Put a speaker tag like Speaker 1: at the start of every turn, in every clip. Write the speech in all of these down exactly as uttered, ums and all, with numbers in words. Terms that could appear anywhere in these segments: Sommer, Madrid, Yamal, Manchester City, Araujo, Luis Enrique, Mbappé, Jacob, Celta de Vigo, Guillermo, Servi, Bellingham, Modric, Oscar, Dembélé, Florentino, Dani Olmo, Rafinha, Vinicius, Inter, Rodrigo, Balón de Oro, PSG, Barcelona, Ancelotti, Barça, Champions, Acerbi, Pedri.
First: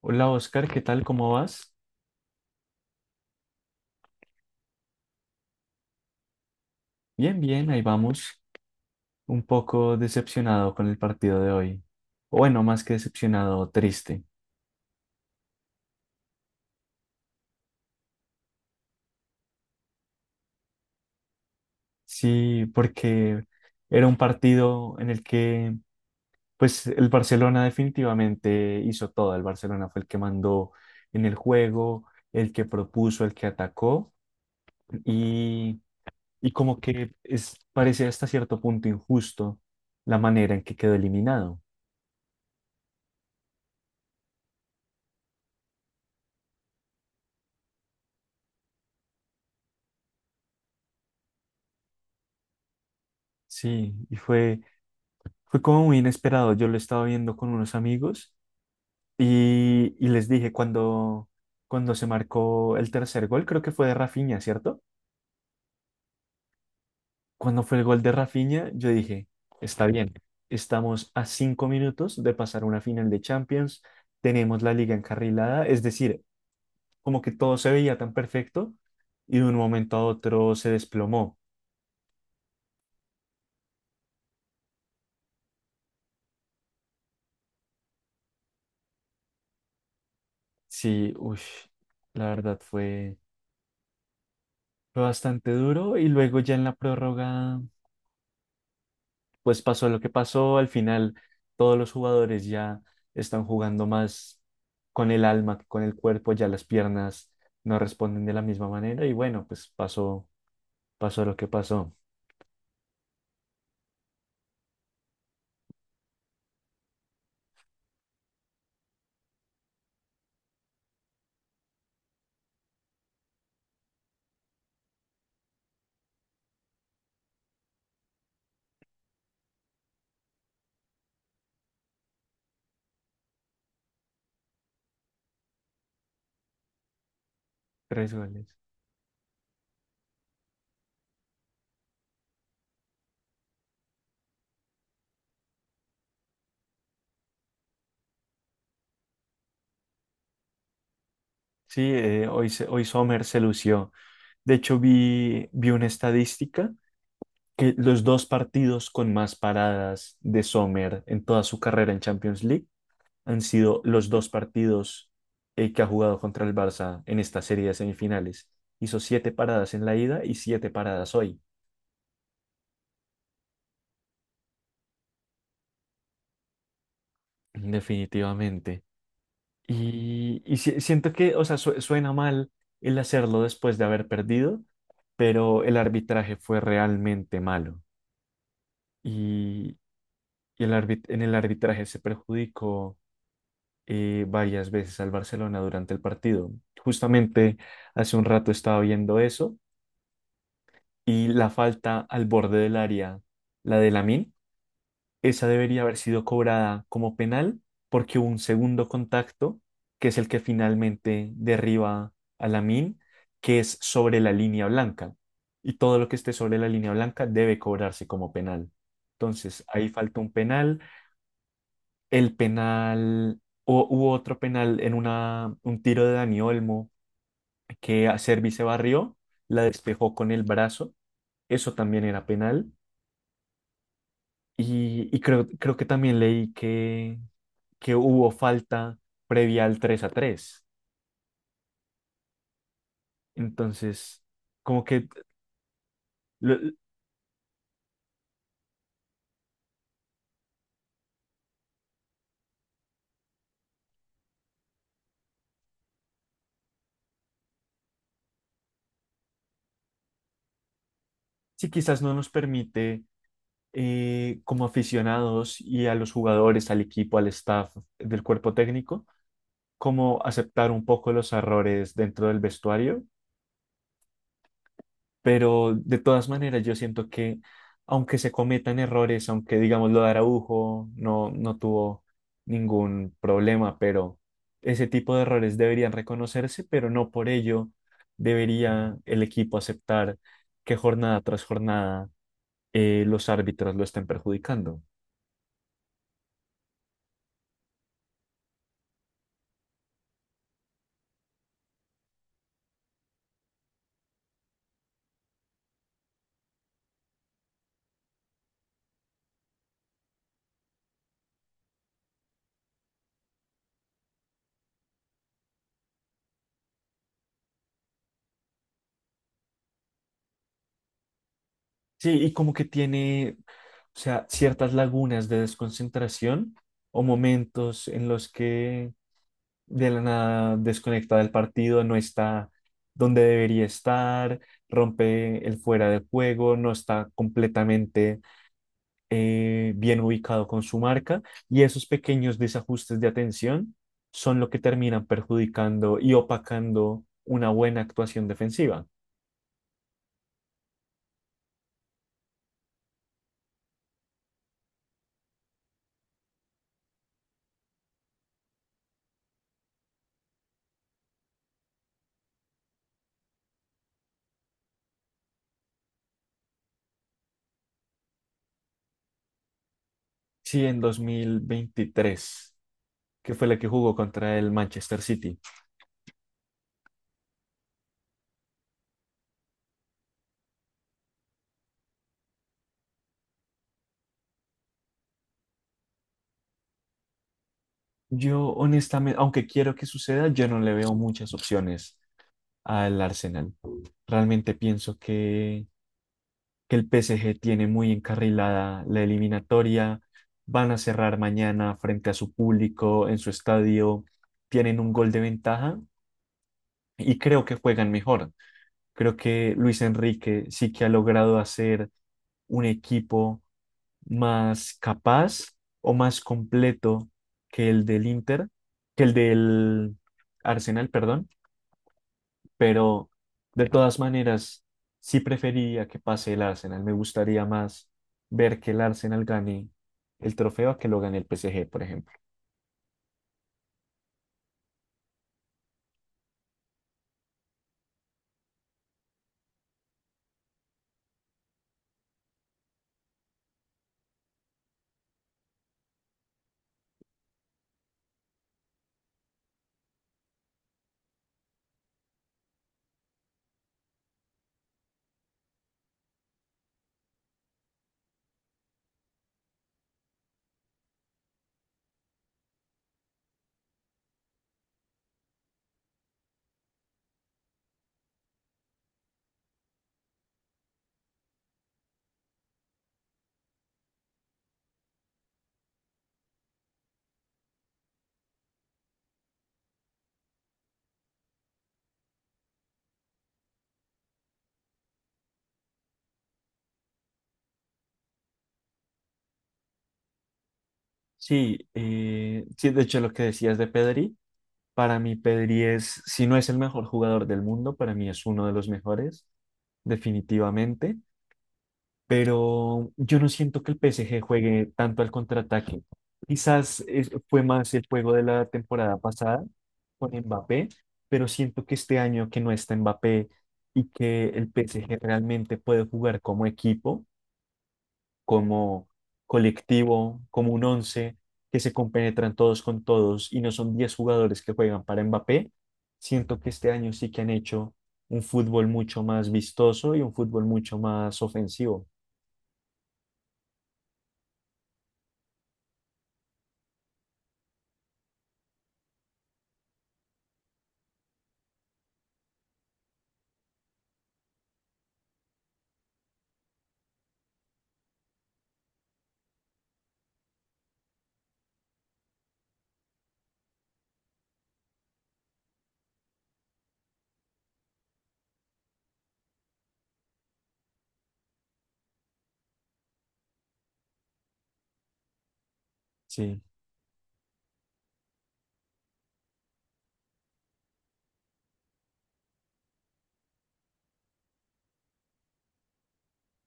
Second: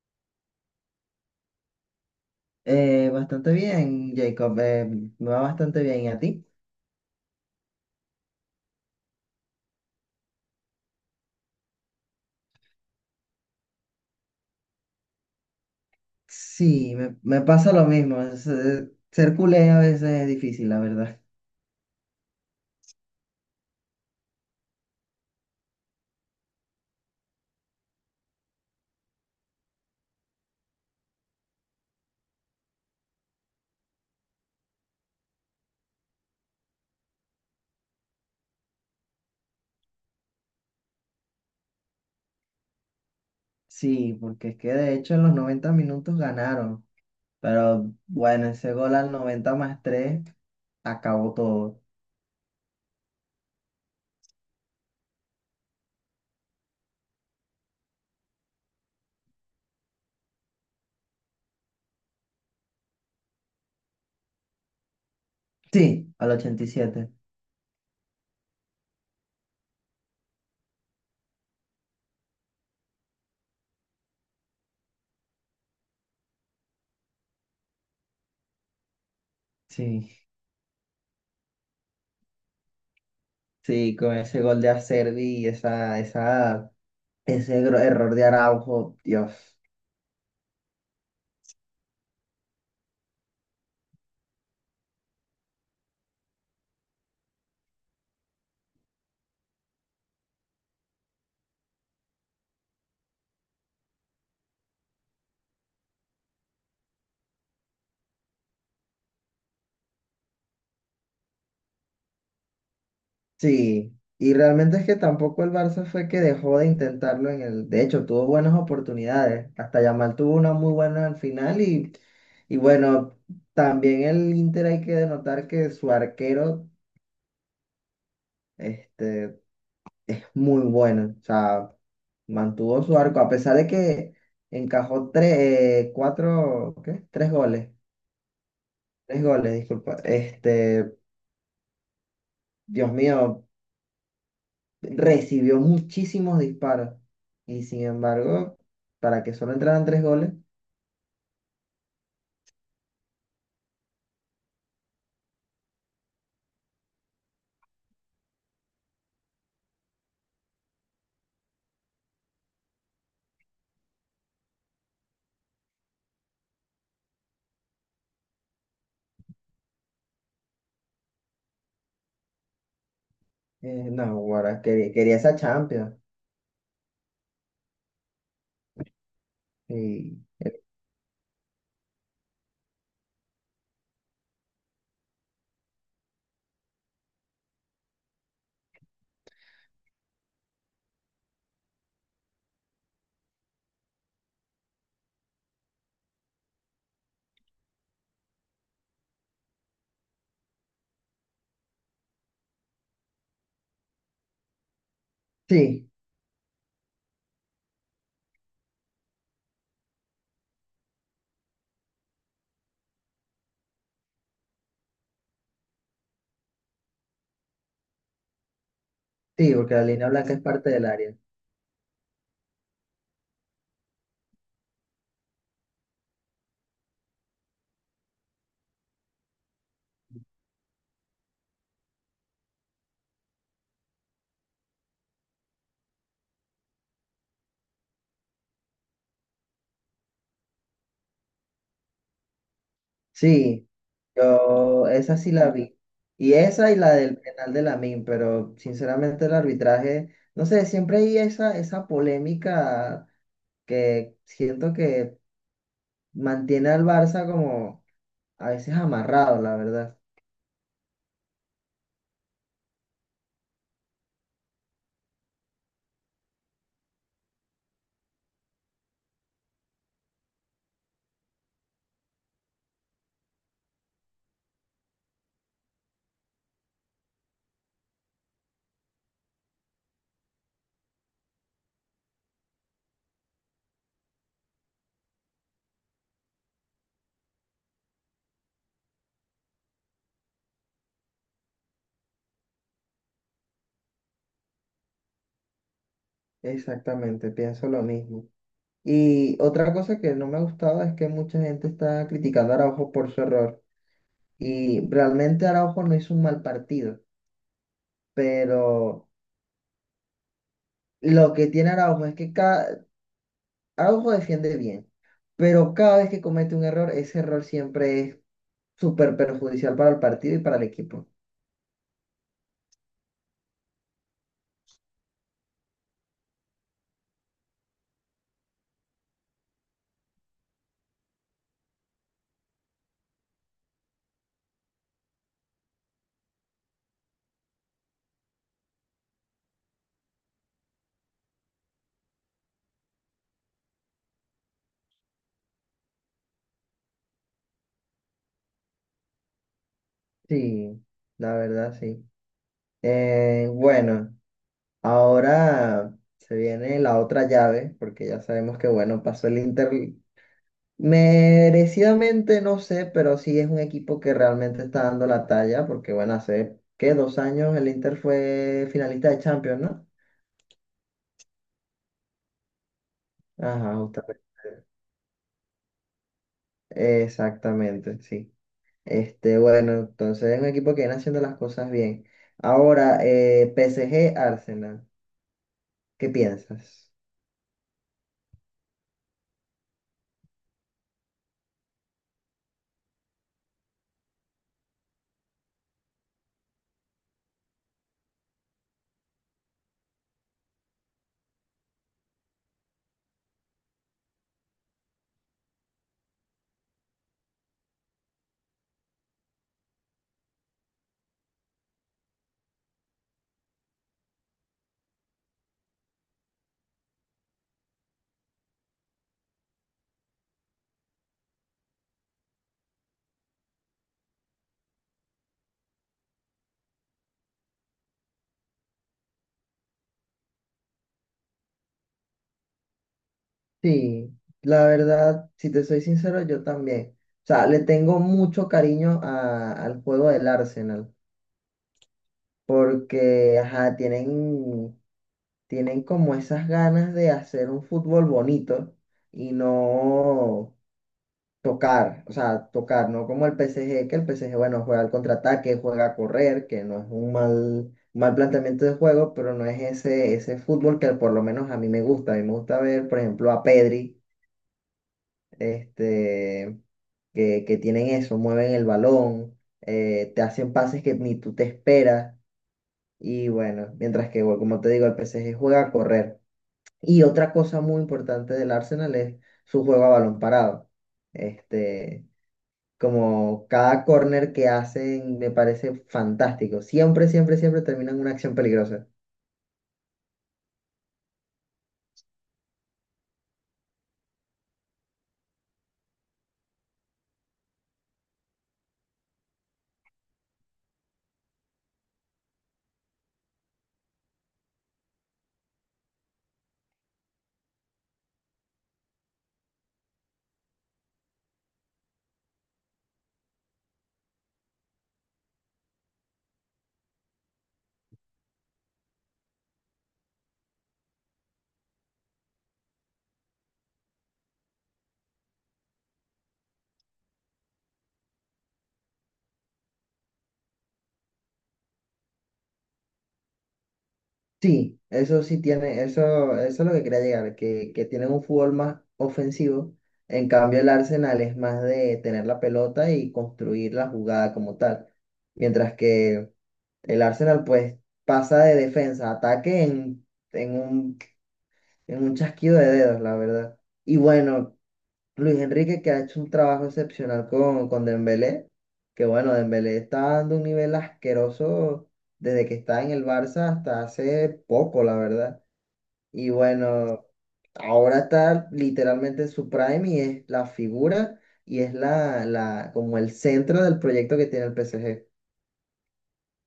Speaker 1: Hola Oscar, ¿qué tal? ¿Cómo vas?
Speaker 2: Eh, bastante bien, Jacob. eh, me va bastante bien. ¿Y a ti?
Speaker 1: Bien, bien, ahí vamos. Un poco decepcionado con el partido de hoy. O bueno, más que decepcionado, triste.
Speaker 2: Sí, me, me pasa lo mismo. es, eh, ser culé a veces es difícil, la verdad.
Speaker 1: Sí, porque era un partido en el que, pues, el Barcelona definitivamente hizo todo. El Barcelona fue el que mandó en el juego, el que propuso, el que atacó. Y, y como que es, parece hasta cierto punto injusto la manera en que quedó eliminado.
Speaker 2: Sí, porque es que de hecho en los noventa minutos ganaron. Pero bueno, ese gol al noventa más tres acabó todo.
Speaker 1: Sí, y fue Fue como muy inesperado. Yo lo estaba viendo con unos amigos y, y les dije cuando, cuando se marcó el tercer gol, creo que fue de Rafinha, ¿cierto?
Speaker 2: Sí, al ochenta y siete.
Speaker 1: Cuando fue el gol de Rafinha, yo dije, está bien, estamos a cinco minutos de pasar una final de Champions, tenemos la liga encarrilada, es decir, como que todo se veía tan perfecto y de un momento a
Speaker 2: Sí,
Speaker 1: otro se desplomó.
Speaker 2: sí, con ese gol de Acerbi y esa, esa, ese gro- error de Araujo, Dios.
Speaker 1: Sí, uy, la verdad fue, fue bastante duro y luego ya en la prórroga pues pasó lo que pasó, al final todos los jugadores ya están jugando más con el alma que con el cuerpo, ya las piernas no responden de la misma manera y bueno, pues pasó, pasó lo que pasó.
Speaker 2: Sí, y realmente es que tampoco el Barça fue que dejó de intentarlo en el. De hecho, tuvo buenas oportunidades. Hasta Yamal tuvo una muy buena al final y, y bueno, también el Inter hay que denotar que su arquero este, es muy bueno. O sea, mantuvo su arco a pesar de que encajó tres, eh, cuatro, ¿qué? Tres goles.
Speaker 1: Tres goles.
Speaker 2: Tres goles, disculpa. Este, Dios mío. Recibió muchísimos disparos y sin embargo, para que solo entraran tres goles,
Speaker 1: Sí, eh, hoy, se- hoy Sommer se lució. De hecho, vi, vi una estadística que los dos partidos con más paradas de Sommer en toda su carrera en Champions League han sido los dos partidos eh, que ha jugado contra el Barça en esta serie de semifinales. Hizo siete paradas en la ida y siete paradas hoy,
Speaker 2: eh, no, Guara, quería, quería esa Champions.
Speaker 1: definitivamente.
Speaker 2: Y,
Speaker 1: Y, y si- siento que, o sea, su- suena mal el hacerlo después de haber perdido, pero el arbitraje fue realmente malo. Y, y el árbit- en el arbitraje se perjudicó eh, varias veces al Barcelona durante el partido. Justamente hace un rato estaba viendo eso. Y la falta al borde del área, la de Lamine, esa debería
Speaker 2: sí,
Speaker 1: haber sido cobrada como penal porque hubo un segundo contacto, que es el que finalmente derriba a Lamine, que es sobre la línea blanca. Y todo lo que esté sobre la línea blanca debe cobrarse como penal.
Speaker 2: sí,
Speaker 1: Entonces,
Speaker 2: porque la
Speaker 1: ahí
Speaker 2: línea
Speaker 1: falta un
Speaker 2: blanca es parte
Speaker 1: penal.
Speaker 2: del área.
Speaker 1: El penal, o hubo otro penal en una, un tiro de Dani Olmo que a Servi se barrió, la despejó con el brazo. Eso también era penal. Y, y creo, creo que también leí que, que hubo falta previa al tres a tres.
Speaker 2: Sí,
Speaker 1: Entonces, como
Speaker 2: yo
Speaker 1: que
Speaker 2: esa sí la vi. Y esa
Speaker 1: si
Speaker 2: y la del penal de Lamine, pero sinceramente el arbitraje, no sé, siempre hay esa, esa polémica que siento que mantiene al Barça como a veces amarrado, la verdad.
Speaker 1: quizás no nos permite eh, como aficionados y a los jugadores, al equipo, al staff del cuerpo técnico, como aceptar un poco los errores dentro del vestuario. Pero de todas maneras, yo siento que aunque se cometan errores, aunque digamos lo de Araujo no, no tuvo ningún problema, pero ese tipo de errores deberían reconocerse, pero no por ello debería el equipo aceptar que jornada tras jornada eh, los árbitros lo estén perjudicando.
Speaker 2: Exactamente, pienso lo mismo. Y otra cosa que no me gustaba es que mucha gente está criticando a Araujo por su error. Y realmente Araujo no hizo un mal partido, pero lo que tiene Araujo es que cada. Araujo defiende bien, pero cada vez que comete un error, ese error siempre es súper perjudicial para el partido y para el equipo.
Speaker 1: Sí, y como que tiene, o sea, ciertas lagunas de desconcentración o momentos en los que de la nada desconecta del partido, no está donde debería estar, rompe el fuera de juego, no está completamente eh, bien ubicado con su marca y esos pequeños desajustes de atención son lo que terminan perjudicando y opacando una buena actuación defensiva.
Speaker 2: Sí, la verdad, sí. Eh, bueno, ahora se viene la otra llave, porque ya sabemos que, bueno, pasó el Inter. Merecidamente no sé, pero sí es un equipo que realmente está dando la talla, porque bueno, hace, ¿qué? Dos años el Inter fue finalista de Champions, ¿no?
Speaker 1: Sí, en dos mil veintitrés que fue la que
Speaker 2: Ajá,
Speaker 1: jugó
Speaker 2: justamente.
Speaker 1: contra el Manchester City.
Speaker 2: Exactamente, sí. Este, bueno, entonces es un equipo que viene haciendo las cosas bien. Ahora, eh, P S G Arsenal, ¿qué piensas?
Speaker 1: Yo honestamente, aunque quiero que suceda, yo no le veo muchas opciones al Arsenal. Realmente pienso que, que el P S G tiene muy encarrilada la eliminatoria. Van a cerrar mañana frente a su público en su estadio. Tienen un gol de ventaja y creo que juegan mejor. Creo que Luis Enrique sí que ha logrado hacer un equipo más capaz o más completo que el del Inter, que el del Arsenal, perdón. Pero de todas maneras, sí preferiría que pase el Arsenal. Me gustaría más ver que el Arsenal gane el trofeo a que lo gane el P S G, por ejemplo.
Speaker 2: Sí, la verdad, si te soy sincero, yo también. O sea, le tengo mucho cariño a- al juego del Arsenal porque, ajá, tienen tienen como esas ganas de hacer un fútbol bonito y no tocar, o sea, tocar, no como el P S G, que el P S G, bueno, juega al contraataque, juega a correr, que no es un mal, mal planteamiento de juego, pero no es ese, ese fútbol que por lo menos a mí me gusta. A mí me gusta ver, por ejemplo, a Pedri, este, que, que tienen eso, mueven el balón, eh, te hacen pases que ni tú te esperas. Y bueno, mientras que, bueno, como te digo, el P S G juega a correr. Y otra cosa muy importante del Arsenal es su juego a balón parado. Este, como cada corner que hacen me parece fantástico. Siempre, siempre, siempre terminan una acción peligrosa.
Speaker 1: Sí, eh, sí, de hecho lo que decías de Pedri, para mí Pedri es, si no es el mejor jugador del mundo, para mí es uno de los mejores, definitivamente. Pero yo no siento que el P S G juegue tanto al contraataque. Quizás es- fue más el juego de la temporada pasada con Mbappé, pero siento que este año que no está Mbappé y que el P S G realmente puede jugar como equipo, como colectivo, como un once, que se compenetran todos con todos y no son diez jugadores que juegan para Mbappé, siento que este año sí que han hecho un fútbol mucho más vistoso y un fútbol mucho más ofensivo.
Speaker 2: Sí, eso sí tiene, eso, eso es lo que quería llegar, que, que tienen un fútbol más ofensivo. En cambio, el Arsenal es más de tener la pelota y construir la jugada como tal. Mientras que el Arsenal pues pasa de defensa a ataque en, en un Es un chasquido de dedos, la verdad. Y bueno, Luis Enrique que ha hecho un trabajo excepcional con, con Dembélé, que bueno, Dembélé está dando un nivel asqueroso desde que está en el Barça hasta hace poco, la verdad. Y
Speaker 1: Sí.
Speaker 2: bueno, ahora está literalmente en su prime y es la figura y es la, la, como el centro del proyecto que tiene el P S G.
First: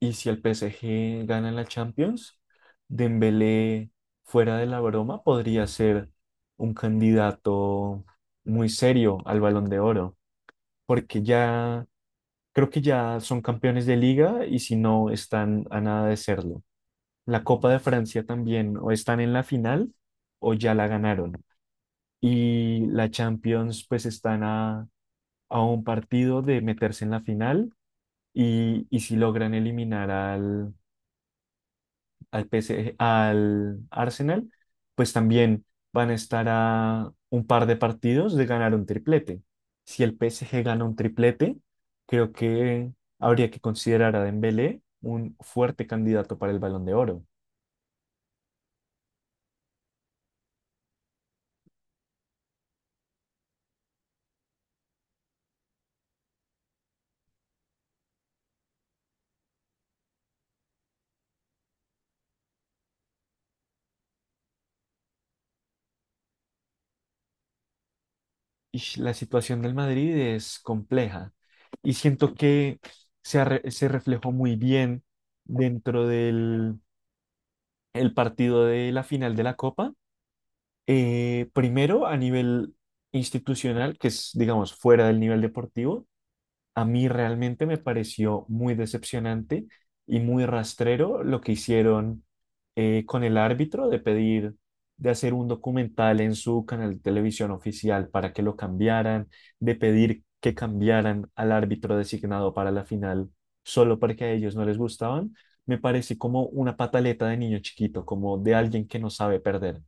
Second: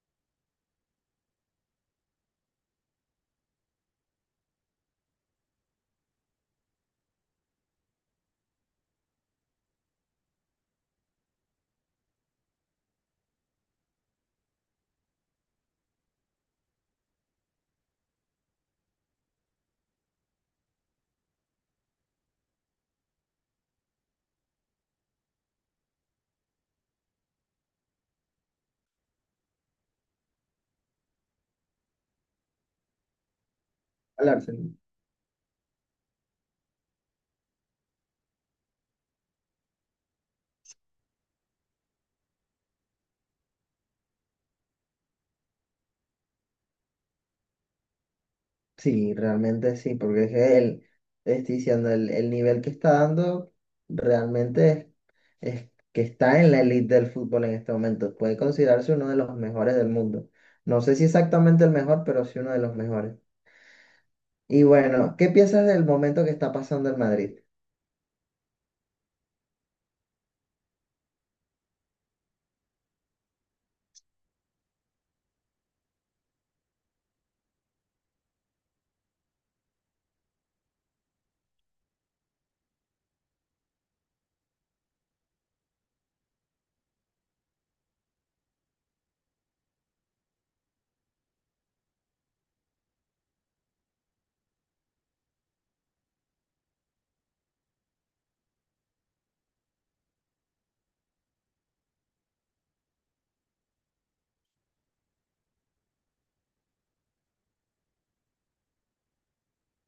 Speaker 1: Y si el P S G gana la Champions, Dembélé, fuera de la broma, podría ser un candidato muy serio al Balón de Oro, porque ya creo que ya son campeones de liga y si no están a nada de serlo. La Copa de Francia también, o están en la final o ya la ganaron. Y la Champions, pues están a, a un partido de meterse en la final y, y si logran eliminar al al P S G al
Speaker 2: El
Speaker 1: Arsenal,
Speaker 2: Arsenal.
Speaker 1: pues también van a estar a un par de partidos de ganar un triplete. Si el P S G gana un triplete, creo que habría que considerar a Dembélé un fuerte candidato para el Balón de Oro.
Speaker 2: Sí, realmente sí, porque es que el, estoy diciendo, el, el nivel que está dando realmente es, que está en la elite del fútbol en este momento. Puede considerarse uno de los mejores del mundo. No sé si exactamente el mejor, pero sí uno de los mejores. Y bueno, ¿qué piensas del momento que está pasando el Madrid?
Speaker 1: Y la situación del Madrid es compleja y siento que se, arre- se reflejó muy bien dentro del el partido de la final de la Copa. Eh, primero, a nivel institucional, que es, digamos, fuera del nivel deportivo, a mí realmente me pareció muy decepcionante y muy rastrero lo que hicieron eh, con el árbitro de pedir, de hacer un documental en su canal de televisión oficial para que lo cambiaran, de pedir que cambiaran al árbitro designado para la final solo porque a ellos no les gustaban. Me parece como una pataleta de niño chiquito, como de alguien que no sabe perder.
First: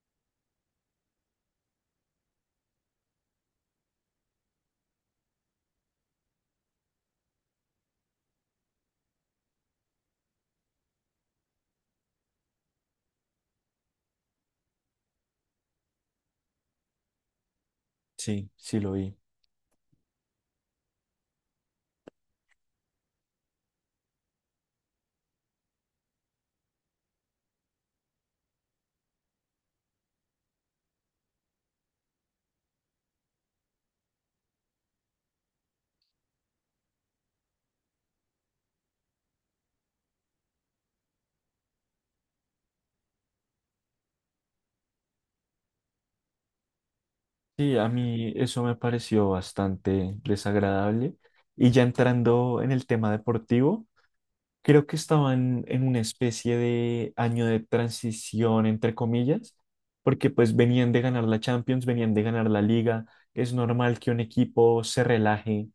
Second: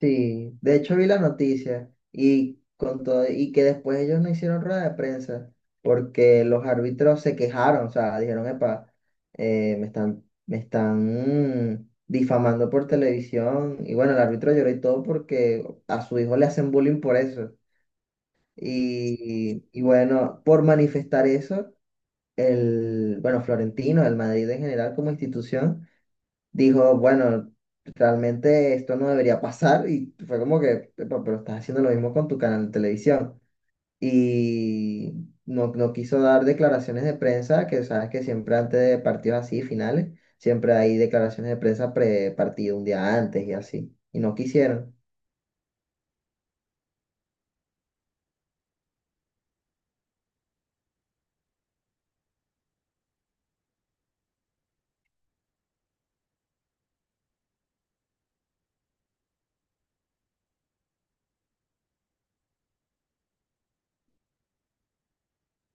Speaker 2: Sí, de hecho vi la noticia y, con todo, y que después ellos no hicieron rueda de prensa porque los árbitros se quejaron, o sea, dijeron, epa, eh, me están, me están mm, difamando por televisión. Y bueno, el árbitro lloró y todo porque a su hijo le hacen bullying por eso.
Speaker 1: Sí, sí lo vi.
Speaker 2: Y, y bueno, por manifestar eso, el, bueno, Florentino, el Madrid en general como institución, dijo, bueno, realmente esto no debería pasar y fue como que: "Epa, pero estás haciendo lo mismo con tu canal de televisión". Y no, no quiso dar declaraciones de prensa, que sabes que siempre antes de partidos así, finales, siempre hay declaraciones de prensa pre-partido un día antes y así. Y no quisieron.
Speaker 1: Sí, a mí eso me pareció bastante desagradable. Y ya entrando en el tema deportivo, creo que estaban en una especie de año de transición, entre comillas, porque pues venían de ganar la Champions, venían de ganar la Liga. Es normal que un equipo se relaje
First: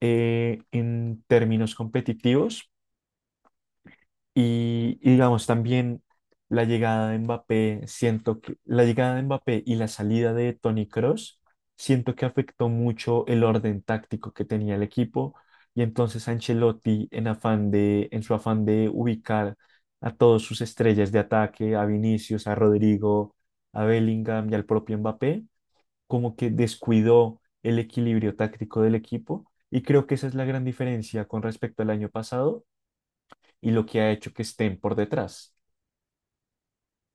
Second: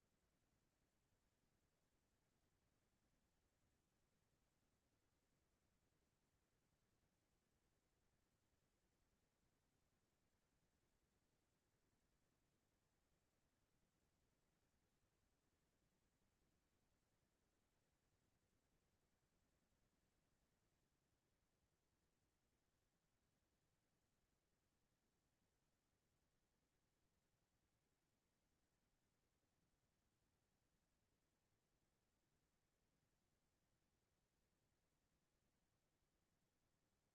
Speaker 1: eh, en términos competitivos y, y digamos también la llegada de Mbappé, siento que la llegada de Mbappé y la salida de Toni Kroos, siento que afectó mucho el orden táctico que tenía el equipo y entonces Ancelotti en afán de en su afán de ubicar a todas sus estrellas de ataque, a Vinicius, a Rodrigo, a Bellingham y al propio Mbappé, como que descuidó el equilibrio táctico del equipo y creo que esa es la gran diferencia con respecto al año pasado y lo que ha hecho que estén por detrás.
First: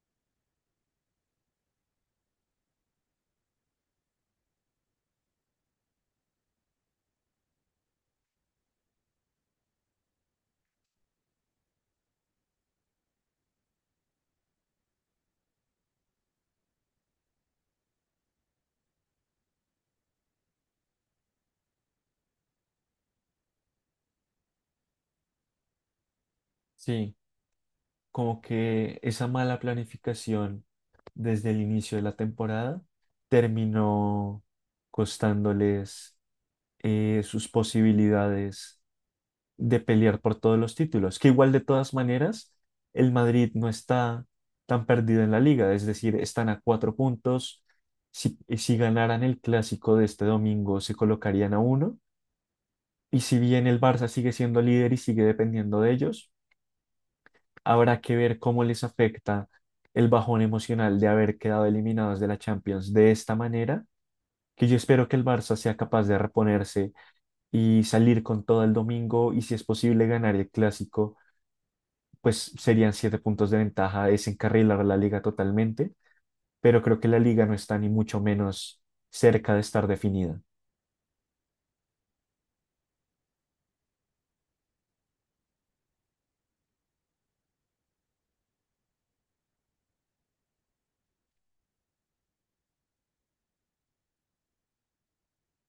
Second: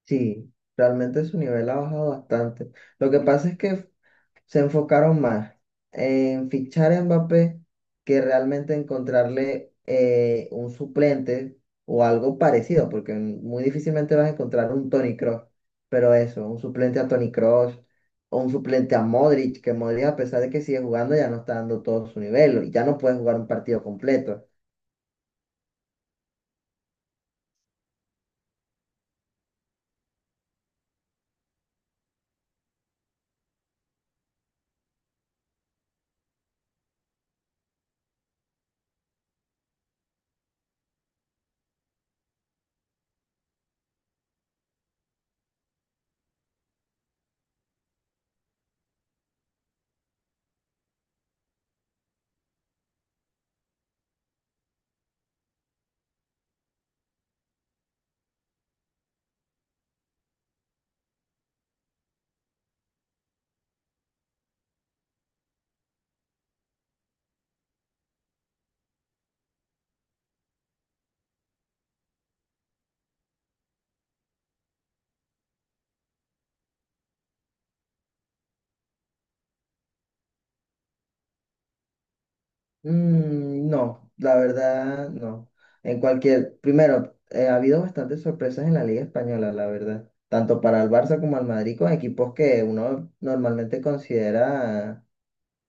Speaker 2: Sí, realmente su nivel ha bajado bastante. Lo que pasa es que se enfocaron más en fichar a Mbappé que realmente encontrarle eh, un suplente o algo parecido, porque muy difícilmente vas a encontrar un Toni Kroos, pero eso, un suplente a Toni Kroos o un suplente a Modric, que Modric a pesar de que sigue jugando ya no está dando todo su nivel y ya no puede jugar un partido completo.
Speaker 1: Sí, como que esa mala planificación desde el inicio de la temporada terminó costándoles eh, sus posibilidades de pelear por todos los títulos, que igual de todas maneras el Madrid no está tan perdido en la liga, es decir, están a cuatro puntos. Si, eh, si ganaran el clásico de este domingo, se colocarían a uno. Y si bien el Barça sigue siendo líder y sigue dependiendo de ellos, habrá que ver cómo les afecta el bajón emocional de haber quedado eliminados de la Champions de esta manera, que yo espero que el Barça sea capaz de reponerse y salir con todo el domingo y si es posible ganar el clásico, pues serían siete puntos de ventaja, desencarrilar la liga totalmente, pero creo que la liga no está ni mucho menos cerca de estar definida.
Speaker 2: Mm, no, la verdad, no. En cualquier, primero, eh, ha habido bastantes sorpresas en la Liga Española, la verdad. Tanto para el Barça como al Madrid, con equipos que uno normalmente considera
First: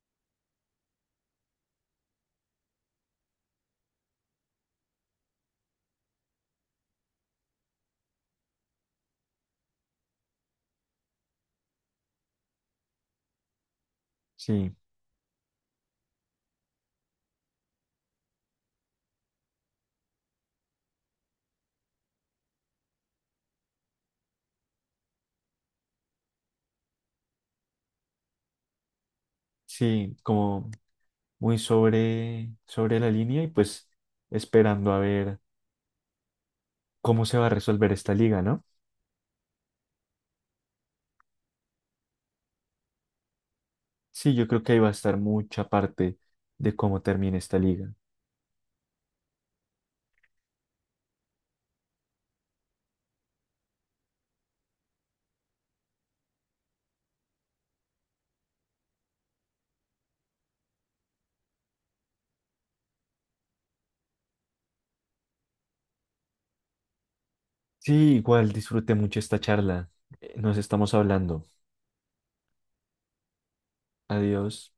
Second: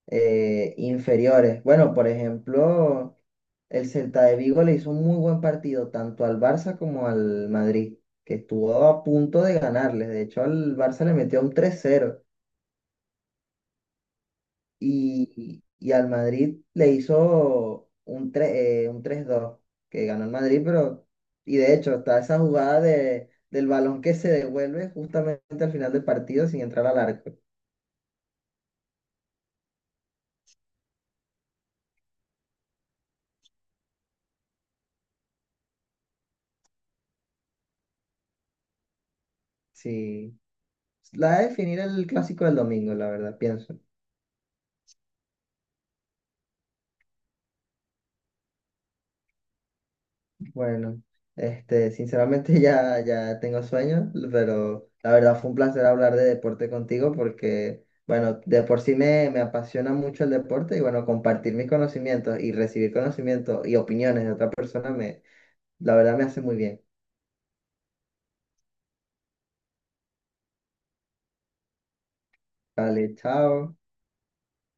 Speaker 2: eh, inferiores. Bueno, por ejemplo, el Celta de Vigo le hizo un muy buen partido tanto al Barça como al Madrid, que estuvo a punto de ganarles. De hecho, al Barça le metió un tres cero
Speaker 1: Sí,
Speaker 2: y, y al Madrid le hizo un, tre- eh, un tres dos que ganó el Madrid, pero, y de hecho está esa jugada de, del balón que se devuelve justamente al final del partido sin entrar al arco.
Speaker 1: sí, como muy sobre, sobre la línea y pues esperando a ver cómo se va a resolver esta liga, ¿no?
Speaker 2: Sí, la va a definir el clásico del domingo, la verdad, pienso.
Speaker 1: Sí, yo creo que ahí va a estar mucha parte de cómo termina esta liga.
Speaker 2: Bueno, este, sinceramente ya, ya tengo sueño, pero la verdad fue un placer hablar de deporte contigo porque, bueno, de por sí me, me apasiona mucho el deporte y bueno, compartir mis conocimientos y recibir conocimientos y opiniones de otra persona me, la verdad me hace muy bien.
Speaker 1: Sí, igual disfruté mucho esta charla. Eh, Nos estamos hablando.
Speaker 2: Vale, chao.
Speaker 1: Adiós.